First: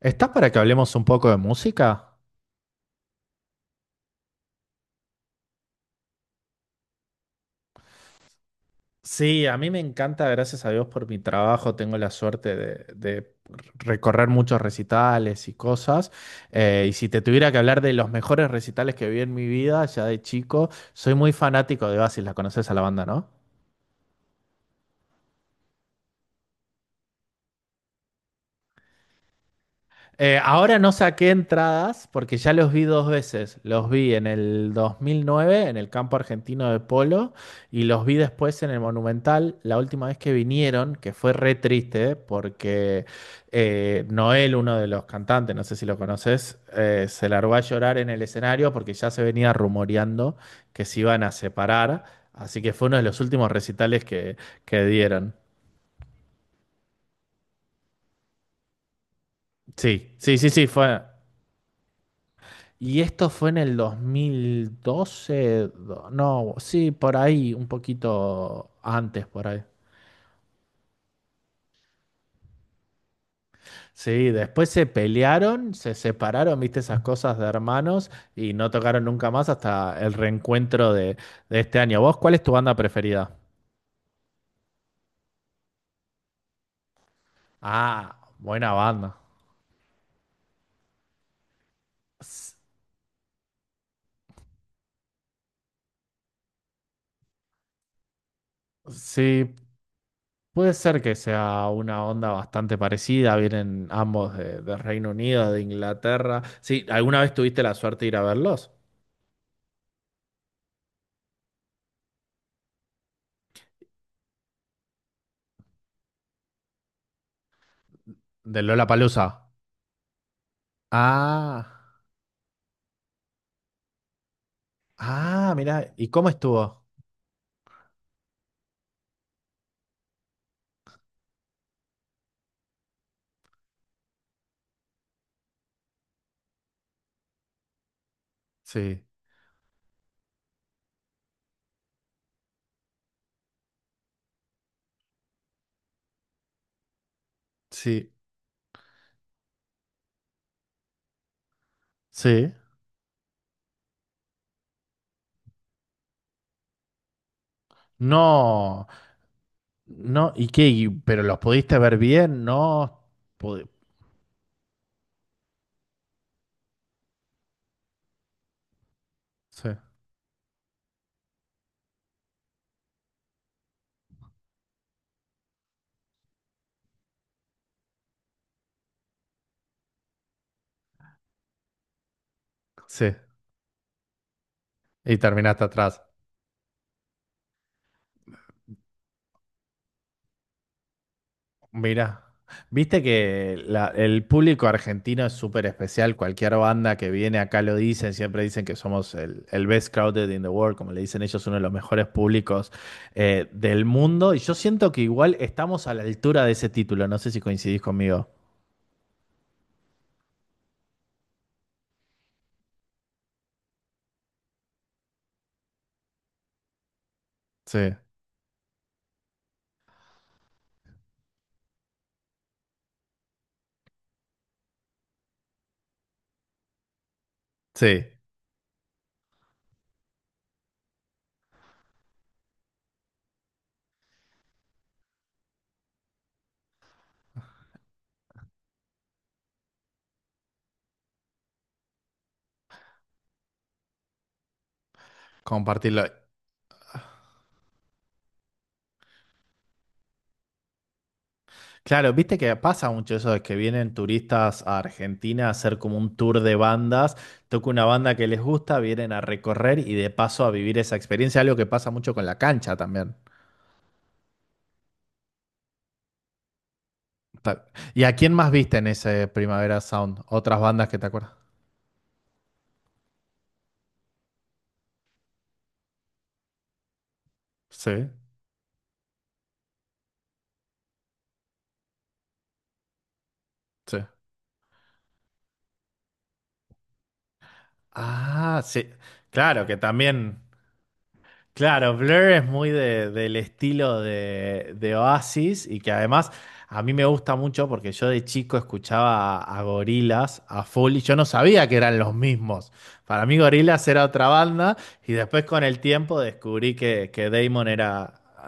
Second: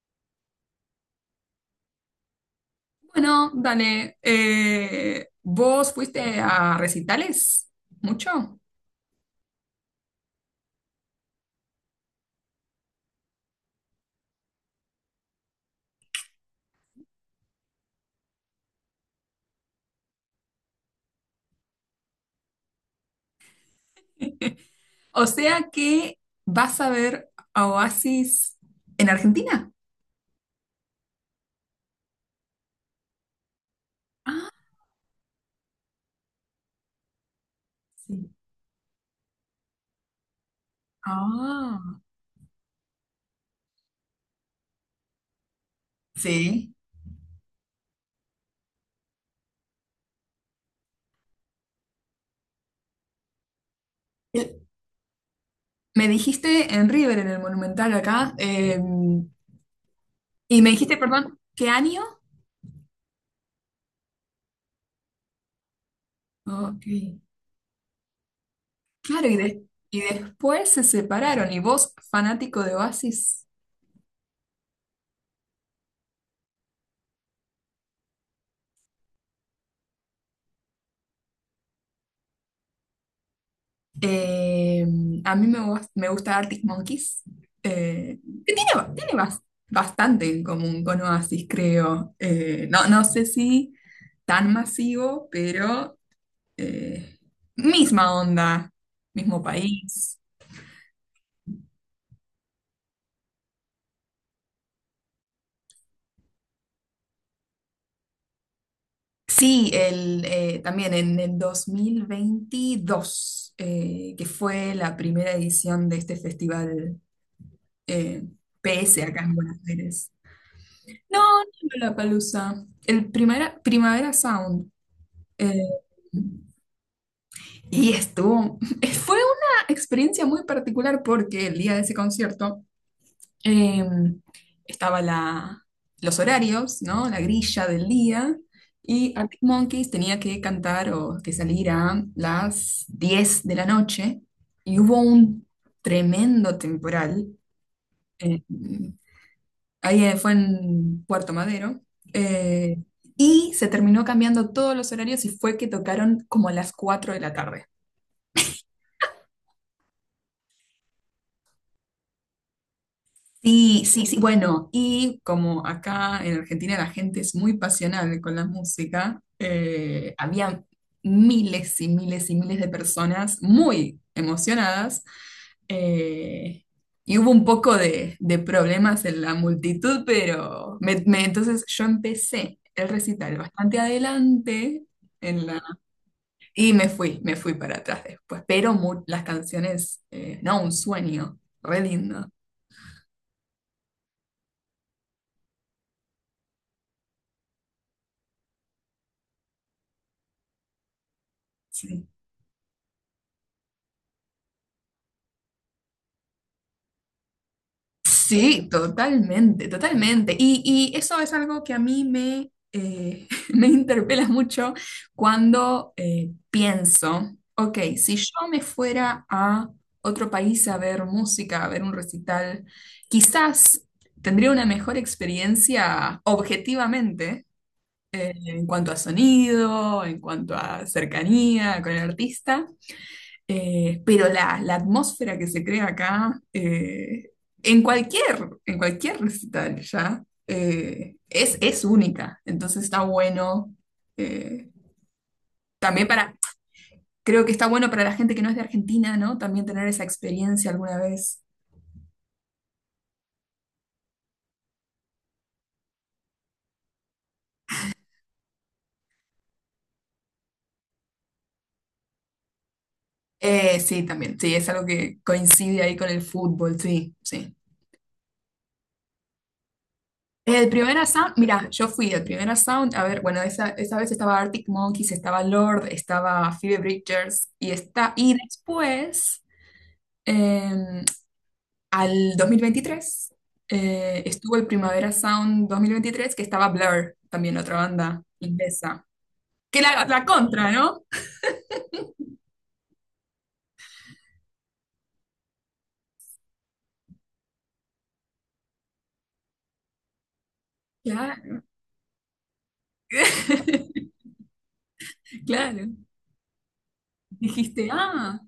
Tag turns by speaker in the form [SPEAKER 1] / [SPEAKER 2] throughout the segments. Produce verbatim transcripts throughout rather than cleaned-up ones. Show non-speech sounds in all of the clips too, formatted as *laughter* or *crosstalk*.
[SPEAKER 1] ¿Estás para que hablemos un poco de música?
[SPEAKER 2] Bueno, dale, eh, ¿vos fuiste a recitales? ¿Mucho?
[SPEAKER 1] Sí, a mí me encanta, gracias a Dios por mi trabajo, tengo la suerte de, de recorrer muchos recitales y cosas. Eh, y si te tuviera que hablar de los mejores recitales que vi en mi vida, ya de chico, soy muy fanático de Oasis, la conoces a la banda, ¿no?
[SPEAKER 2] *laughs* O sea que vas a ver a Oasis en Argentina.
[SPEAKER 1] Eh, ahora no saqué entradas porque ya los vi dos veces. Los vi en
[SPEAKER 2] Ah,
[SPEAKER 1] el dos mil nueve en el campo argentino de polo y los vi
[SPEAKER 2] sí.
[SPEAKER 1] después en el Monumental la última vez que vinieron, que fue re
[SPEAKER 2] Ah,
[SPEAKER 1] triste porque eh, Noel, uno de los cantantes, no sé si lo conoces,
[SPEAKER 2] sí.
[SPEAKER 1] eh, se largó a llorar en el escenario porque ya se venía rumoreando que se iban a separar. Así que fue uno de los últimos recitales que,
[SPEAKER 2] El-
[SPEAKER 1] que dieron.
[SPEAKER 2] Me dijiste en River, en el Monumental acá, eh,
[SPEAKER 1] Sí, sí, sí,
[SPEAKER 2] y
[SPEAKER 1] sí,
[SPEAKER 2] me dijiste,
[SPEAKER 1] fue.
[SPEAKER 2] perdón, ¿qué año?
[SPEAKER 1] Y esto fue en el dos mil doce, do- no,
[SPEAKER 2] Ok.
[SPEAKER 1] sí, por ahí, un poquito antes,
[SPEAKER 2] Claro, y,
[SPEAKER 1] por ahí.
[SPEAKER 2] de- y después se separaron, y vos, fanático de Oasis.
[SPEAKER 1] Sí, después se pelearon, se separaron, viste esas cosas de hermanos y no tocaron nunca más hasta el reencuentro de, de este año. ¿Vos cuál es tu banda preferida?
[SPEAKER 2] Eh, a mí me, gus- me gusta Arctic Monkeys, eh,
[SPEAKER 1] Ah,
[SPEAKER 2] que tiene,
[SPEAKER 1] buena
[SPEAKER 2] ba- tiene
[SPEAKER 1] banda.
[SPEAKER 2] bas- bastante en común con Oasis, creo.
[SPEAKER 1] S-
[SPEAKER 2] Eh, no, no sé si tan masivo, pero eh, misma onda, mismo
[SPEAKER 1] sí,
[SPEAKER 2] país.
[SPEAKER 1] puede ser que sea una onda bastante parecida, vienen ambos de, de Reino Unido, de Inglaterra. Sí, ¿alguna vez tuviste la suerte de ir a verlos?
[SPEAKER 2] Sí, el, eh, también en el dos mil veintidós, eh, que fue la primera edición de este festival, eh,
[SPEAKER 1] Del
[SPEAKER 2] P S acá
[SPEAKER 1] Lollapalooza.
[SPEAKER 2] en Buenos Aires. No, no
[SPEAKER 1] Ah,
[SPEAKER 2] Lollapalooza. El primera, Primavera Sound.
[SPEAKER 1] ah,
[SPEAKER 2] eh,
[SPEAKER 1] mirá, ¿y cómo estuvo?
[SPEAKER 2] y estuvo. *laughs* Fue una experiencia muy particular porque el día de ese concierto eh, estaba la, los horarios, ¿no? La grilla del día.
[SPEAKER 1] Sí,
[SPEAKER 2] Y Arctic Monkeys tenía que cantar o que salir a las diez de la noche. Y hubo un tremendo temporal.
[SPEAKER 1] sí,
[SPEAKER 2] eh, Ahí eh, fue en Puerto Madero.
[SPEAKER 1] sí.
[SPEAKER 2] eh, y se terminó cambiando todos los horarios y fue que tocaron como a las cuatro de la tarde.
[SPEAKER 1] No, no, ¿y qué? ¿Y- ¿Pero los pudiste ver bien? No, pude-
[SPEAKER 2] Sí, sí, sí. Bueno, y como acá en Argentina la gente es muy pasional con la música,
[SPEAKER 1] sí,
[SPEAKER 2] eh, había miles y miles y miles de personas muy emocionadas. eh, y hubo un poco de, de problemas en la multitud, pero me- me- entonces yo empecé el
[SPEAKER 1] sí.
[SPEAKER 2] recital bastante adelante
[SPEAKER 1] Y
[SPEAKER 2] en
[SPEAKER 1] terminaste
[SPEAKER 2] la,
[SPEAKER 1] atrás.
[SPEAKER 2] y me fui, me fui para atrás después. Pero mu- las canciones, eh, no, un sueño, re
[SPEAKER 1] Mira,
[SPEAKER 2] lindo.
[SPEAKER 1] viste que la- el público argentino es súper especial. Cualquier banda que viene acá lo dicen, siempre dicen que somos el, el best crowded in the world, como le dicen ellos, uno de los mejores
[SPEAKER 2] Sí.
[SPEAKER 1] públicos eh, del mundo. Y yo siento que igual estamos a la altura de ese título. No sé si coincidís conmigo.
[SPEAKER 2] Sí, totalmente, totalmente. Y, y eso es algo que a mí me, eh, *laughs* me interpela mucho cuando eh, pienso,
[SPEAKER 1] Sí,
[SPEAKER 2] ok, si yo me fuera a otro país a ver música, a ver un recital, quizás tendría una mejor experiencia objetivamente,
[SPEAKER 1] sí,
[SPEAKER 2] eh, en cuanto a sonido, en cuanto a cercanía con el artista. Eh, pero la, la atmósfera que se crea acá, eh, en cualquier, en cualquier recital ya, eh, es, es única. Entonces está bueno, eh,
[SPEAKER 1] compartirlo.
[SPEAKER 2] también para, creo que está bueno para la gente que no es de Argentina, ¿no? También tener esa experiencia alguna vez.
[SPEAKER 1] Claro, viste que pasa mucho eso de que vienen turistas a Argentina a hacer como un tour de bandas, toca una banda que les gusta, vienen a recorrer y de paso a vivir esa experiencia, algo que pasa mucho con la cancha también.
[SPEAKER 2] Eh, sí, también, sí, es algo que coincide ahí con el fútbol, sí, sí.
[SPEAKER 1] Ta- ¿Y a quién más viste en ese Primavera Sound?
[SPEAKER 2] Eh,
[SPEAKER 1] ¿Otras
[SPEAKER 2] El
[SPEAKER 1] bandas que te
[SPEAKER 2] primer
[SPEAKER 1] acuerdas?
[SPEAKER 2] Sound, mira, yo fui el primer Sound, a ver, bueno, esa, esa vez estaba Arctic Monkeys, estaba Lord, estaba Phoebe Bridgers y
[SPEAKER 1] Sí,
[SPEAKER 2] está, y después, em, al dos mil veintitrés,
[SPEAKER 1] sí.
[SPEAKER 2] eh, estuvo el Primavera Sound dos mil veintitrés que estaba Blur, también otra banda
[SPEAKER 1] Ah, sí.
[SPEAKER 2] inglesa,
[SPEAKER 1] Claro, que
[SPEAKER 2] que la, la
[SPEAKER 1] también.
[SPEAKER 2] contra, ¿no?
[SPEAKER 1] Claro, Blur es muy de- del estilo de, de Oasis y que además a mí me gusta mucho porque yo de chico escuchaba a Gorilas a full y yo no
[SPEAKER 2] Claro,
[SPEAKER 1] sabía que eran los mismos. Para mí Gorilas era
[SPEAKER 2] *laughs*
[SPEAKER 1] otra banda y después con el
[SPEAKER 2] claro.
[SPEAKER 1] tiempo descubrí que, que Damon
[SPEAKER 2] Dijiste,
[SPEAKER 1] era...
[SPEAKER 2] ah,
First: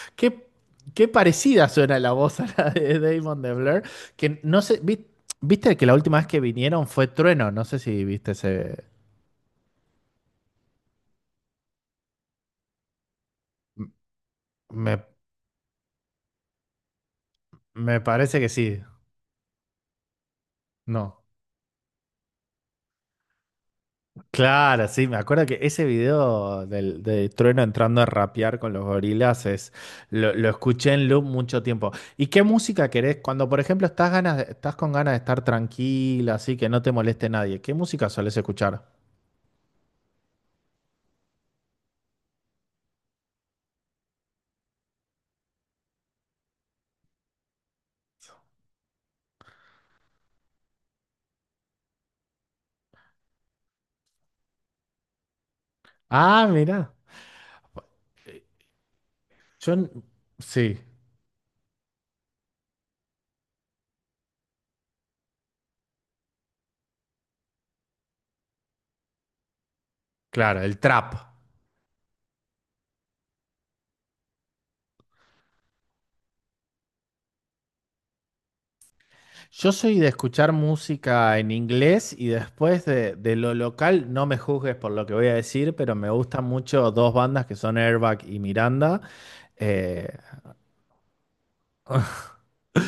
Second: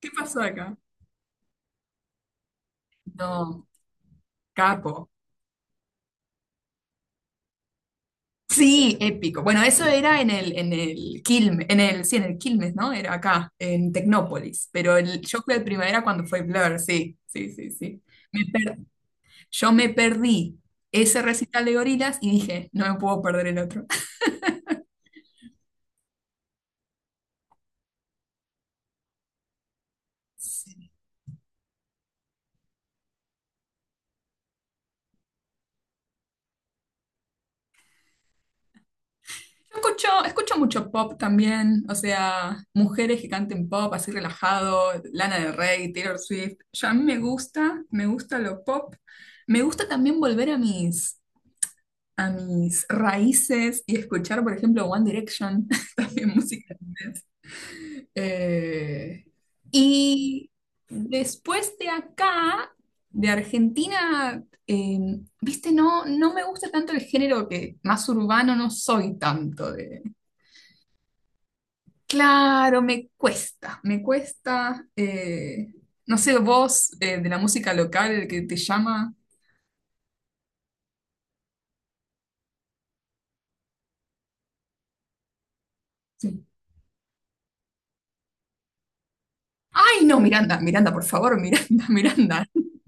[SPEAKER 2] ¿qué pasó
[SPEAKER 1] Qué,
[SPEAKER 2] acá?
[SPEAKER 1] qué parecida suena la voz a la de Damon de
[SPEAKER 2] No,
[SPEAKER 1] Blur, que no sé, vi-
[SPEAKER 2] capo.
[SPEAKER 1] viste que la última vez que vinieron fue Trueno, no sé si viste ese...
[SPEAKER 2] Sí, épico. Bueno, eso era en el, en el Quilmes, en el, sí, en el Quilmes, ¿no? Era acá, en Tecnópolis. Pero
[SPEAKER 1] Me,
[SPEAKER 2] el, yo fui al Primavera cuando fue Blur, sí, sí, sí,
[SPEAKER 1] me
[SPEAKER 2] sí.
[SPEAKER 1] parece
[SPEAKER 2] Me
[SPEAKER 1] que
[SPEAKER 2] per-
[SPEAKER 1] sí,
[SPEAKER 2] yo me perdí
[SPEAKER 1] no.
[SPEAKER 2] ese recital de Gorilas y dije, no me puedo perder el otro. *laughs*
[SPEAKER 1] Claro, sí, me acuerdo que ese video del, de Trueno entrando a rapear con los gorilas es, lo, lo
[SPEAKER 2] Sí.
[SPEAKER 1] escuché en loop mucho tiempo. ¿Y qué música querés? Cuando, por ejemplo, estás ganas, de- estás con ganas de estar tranquila, así que no te moleste nadie, ¿qué música solés escuchar?
[SPEAKER 2] Yo escucho, escucho mucho pop también, o sea, mujeres que canten pop así relajado, Lana del Rey, Taylor Swift. Yo a mí me gusta, me gusta lo pop. Me gusta también volver a mis a mis raíces y escuchar, por ejemplo, One Direction, *laughs* también
[SPEAKER 1] Ah,
[SPEAKER 2] música en
[SPEAKER 1] mira,
[SPEAKER 2] inglés. Eh,
[SPEAKER 1] yo, n-
[SPEAKER 2] y
[SPEAKER 1] sí,
[SPEAKER 2] después de acá, de Argentina, eh, viste, no, no me gusta tanto el género que más urbano no soy tanto de...
[SPEAKER 1] claro, el trap.
[SPEAKER 2] Claro, me cuesta, me cuesta, eh, no sé, vos eh, de la música local que te llama.
[SPEAKER 1] Yo soy de escuchar música en inglés y después de, de lo local, no me juzgues por lo que voy a decir, pero me gustan
[SPEAKER 2] Sí.
[SPEAKER 1] mucho dos bandas que son Airbag y Miranda.
[SPEAKER 2] Ay,
[SPEAKER 1] eh,
[SPEAKER 2] no, Miranda, Miranda, por favor, Miranda, *laughs* Miranda,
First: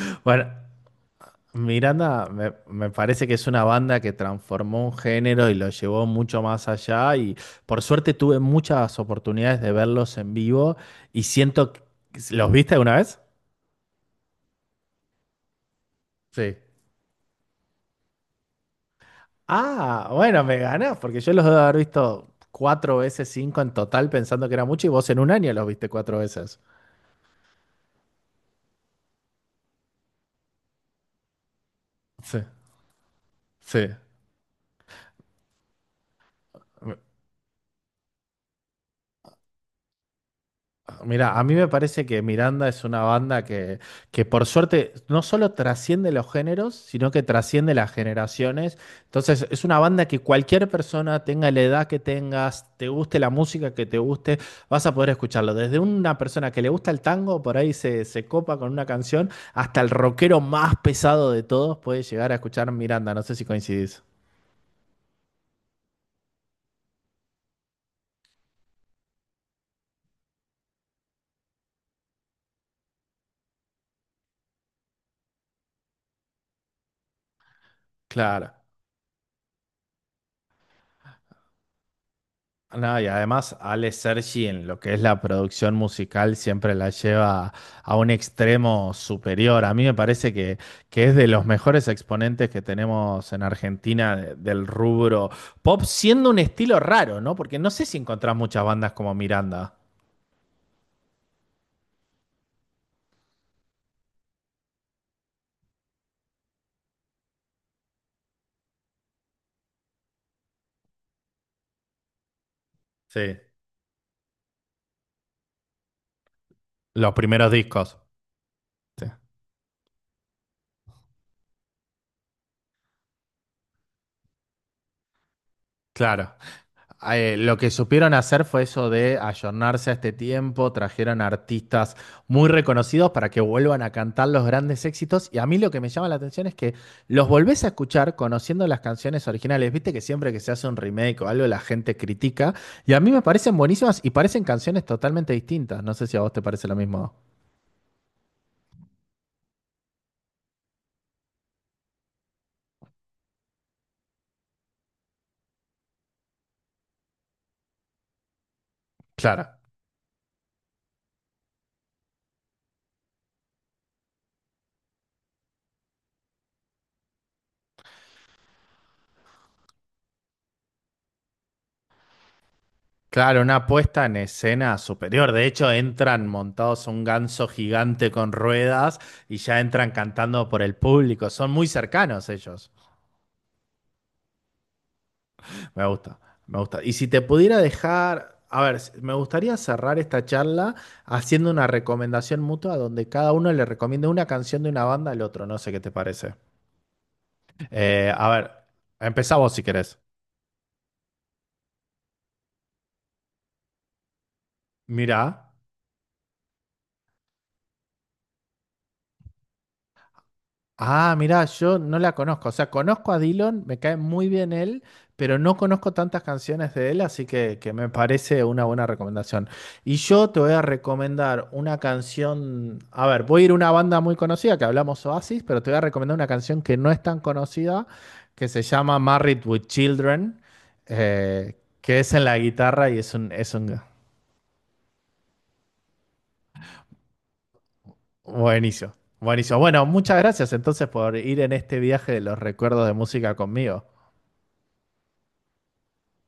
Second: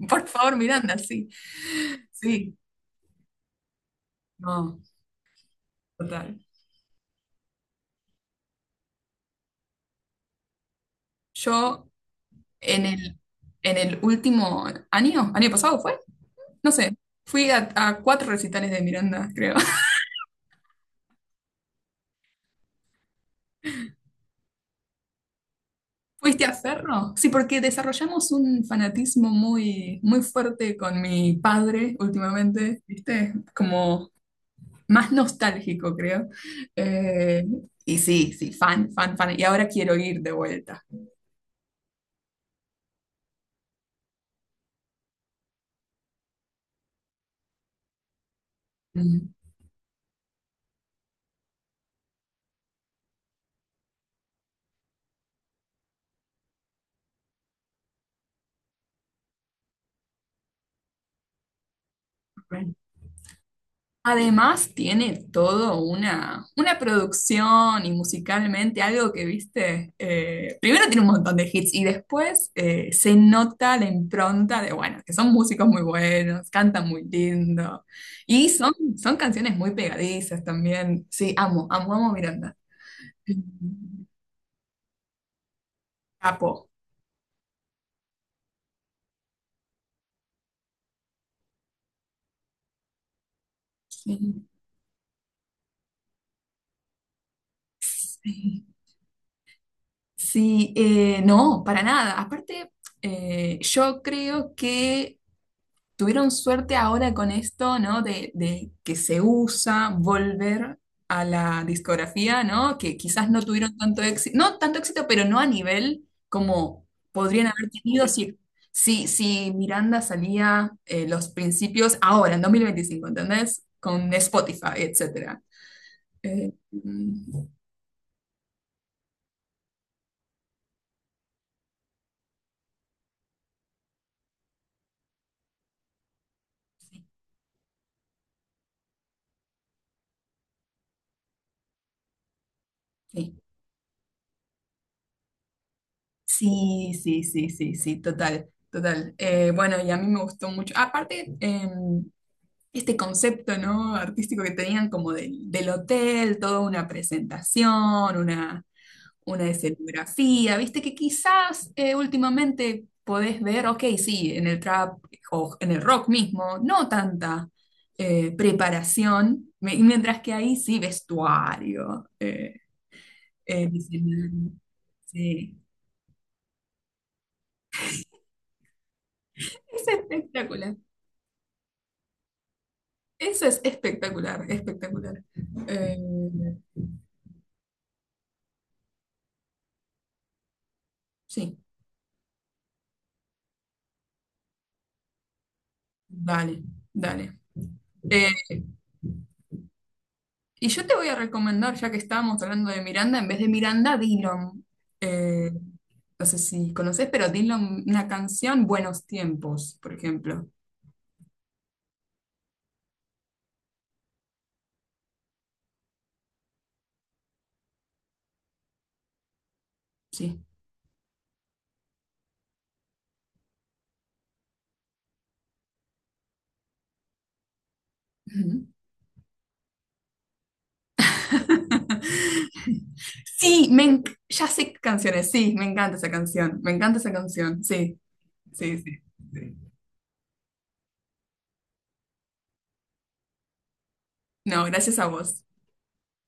[SPEAKER 2] por
[SPEAKER 1] Bueno,
[SPEAKER 2] favor, Miranda, sí,
[SPEAKER 1] Miranda me,
[SPEAKER 2] sí,
[SPEAKER 1] me parece que es una banda que
[SPEAKER 2] no,
[SPEAKER 1] transformó un género y lo llevó
[SPEAKER 2] total.
[SPEAKER 1] mucho más allá y por suerte tuve muchas oportunidades de verlos en vivo y siento que-
[SPEAKER 2] Yo
[SPEAKER 1] ¿Los viste
[SPEAKER 2] en
[SPEAKER 1] alguna
[SPEAKER 2] el,
[SPEAKER 1] vez?
[SPEAKER 2] en el último año, año pasado fue,
[SPEAKER 1] Sí.
[SPEAKER 2] no sé, fui a, a cuatro recitales de Miranda, creo. *laughs*
[SPEAKER 1] Ah, bueno, me ganás, porque yo los debo haber visto cuatro veces, cinco en total, pensando que era mucho y vos en un año los viste cuatro
[SPEAKER 2] ¿Fuiste a
[SPEAKER 1] veces.
[SPEAKER 2] Ferro? Sí, porque desarrollamos un fanatismo muy, muy fuerte con mi padre
[SPEAKER 1] Sí,
[SPEAKER 2] últimamente, ¿viste?
[SPEAKER 1] sí.
[SPEAKER 2] Como más nostálgico, creo. Eh, y sí, sí, fan, fan, fan. Y ahora quiero ir de vuelta.
[SPEAKER 1] Mira, a mí me parece que Miranda es una banda que, que por suerte no solo trasciende los géneros, sino que trasciende las generaciones.
[SPEAKER 2] Mm,
[SPEAKER 1] Entonces, es una banda que cualquier persona, tenga la edad que tengas, te guste la música que te guste, vas a poder escucharlo. Desde una persona que le gusta el tango, por ahí se, se copa con una canción, hasta el rockero más pesado de todos puede llegar a escuchar
[SPEAKER 2] ok.
[SPEAKER 1] Miranda. No sé si coincidís.
[SPEAKER 2] Además, tiene todo una, una producción y musicalmente algo que viste. Eh, primero tiene un montón de hits y después eh, se nota la impronta de, bueno, que son músicos muy buenos, cantan muy lindo y
[SPEAKER 1] Claro.
[SPEAKER 2] son, son canciones muy pegadizas también. Sí, amo, amo, amo a Miranda.
[SPEAKER 1] No, y
[SPEAKER 2] *laughs*
[SPEAKER 1] además Ale Sergi en lo que es la producción musical
[SPEAKER 2] Capo.
[SPEAKER 1] siempre la lleva a un extremo superior. A mí me parece que, que es de los mejores exponentes que tenemos en Argentina de-
[SPEAKER 2] Sí,
[SPEAKER 1] del rubro pop, siendo un estilo raro, ¿no? Porque no sé si encontrás muchas
[SPEAKER 2] sí,
[SPEAKER 1] bandas como Miranda.
[SPEAKER 2] sí, eh, no, para nada. Aparte, eh, yo creo que tuvieron suerte ahora con esto, ¿no? De, de que se usa volver a la discografía, ¿no? Que
[SPEAKER 1] Sí.
[SPEAKER 2] quizás no tuvieron tanto éxito, no tanto éxito, pero no a nivel como
[SPEAKER 1] Los
[SPEAKER 2] podrían
[SPEAKER 1] primeros
[SPEAKER 2] haber
[SPEAKER 1] discos.
[SPEAKER 2] tenido si,
[SPEAKER 1] Sí.
[SPEAKER 2] si, si Miranda salía eh, los principios ahora, en dos mil veinticinco, ¿entendés? Con Spotify, etcétera.
[SPEAKER 1] Claro.
[SPEAKER 2] Eh,
[SPEAKER 1] Eh,
[SPEAKER 2] mm,
[SPEAKER 1] lo que supieron hacer fue eso de ayornarse a este tiempo, trajeron artistas muy reconocidos para que vuelvan a cantar los grandes éxitos y a mí lo que me llama la atención es que los volvés a escuchar conociendo las canciones originales, viste que siempre que se hace un remake o algo la gente critica y a mí me
[SPEAKER 2] sí.
[SPEAKER 1] parecen buenísimas y parecen canciones totalmente distintas, no sé si a vos te parece lo
[SPEAKER 2] Sí,
[SPEAKER 1] mismo.
[SPEAKER 2] sí, sí, sí, sí, total, total. Eh, bueno, y a mí me gustó mucho. Aparte, em, este concepto, ¿no? Artístico que tenían como del, del hotel, toda una presentación, una, una
[SPEAKER 1] Claro.
[SPEAKER 2] escenografía, viste que quizás eh, últimamente podés ver, ok, sí, en el trap o en el rock mismo, no tanta eh, preparación, me- mientras que ahí sí vestuario, eh,
[SPEAKER 1] Claro, una
[SPEAKER 2] eh,
[SPEAKER 1] puesta en
[SPEAKER 2] escenario,
[SPEAKER 1] escena superior. De
[SPEAKER 2] sí.
[SPEAKER 1] hecho, entran montados un ganso gigante con ruedas y ya
[SPEAKER 2] Es
[SPEAKER 1] entran cantando por el
[SPEAKER 2] espectacular,
[SPEAKER 1] público. Son muy cercanos ellos.
[SPEAKER 2] eso es espectacular, espectacular.
[SPEAKER 1] Me
[SPEAKER 2] Eh,
[SPEAKER 1] gusta, me gusta. Y si te pudiera dejar, a ver, s- me gustaría cerrar esta charla haciendo
[SPEAKER 2] sí,
[SPEAKER 1] una recomendación mutua donde cada uno le recomiende una canción de una banda al otro. No sé qué te parece.
[SPEAKER 2] dale, dale.
[SPEAKER 1] Eh, a ver,
[SPEAKER 2] Eh,
[SPEAKER 1] empezá vos si querés.
[SPEAKER 2] Y yo te voy a recomendar, ya que estábamos hablando de Miranda, en vez de Miranda, Dillom.
[SPEAKER 1] Mirá.
[SPEAKER 2] Eh, no sé si conoces, pero Dillom, una canción, Buenos Tiempos, por ejemplo.
[SPEAKER 1] Ah, mirá, yo no la conozco. O sea, conozco a Dylan, me cae muy bien él, pero no conozco tantas canciones de él, así que, que me parece una buena recomendación. Y yo te
[SPEAKER 2] Sí.
[SPEAKER 1] voy a recomendar una canción. A ver, voy a ir a una banda muy conocida que hablamos Oasis, pero te voy a recomendar una canción que no es tan conocida, que se
[SPEAKER 2] Ujú.
[SPEAKER 1] llama Married with Children, eh, que es en la guitarra
[SPEAKER 2] *laughs*
[SPEAKER 1] y es un, es
[SPEAKER 2] Sí,
[SPEAKER 1] un
[SPEAKER 2] me enc- ya sé qué canciones, sí, me encanta esa canción, me encanta esa canción, sí, sí,
[SPEAKER 1] buenísimo.
[SPEAKER 2] sí. Sí.
[SPEAKER 1] Buenísimo. Bueno, muchas gracias entonces por ir en este viaje de los recuerdos de música conmigo.
[SPEAKER 2] No, gracias a vos.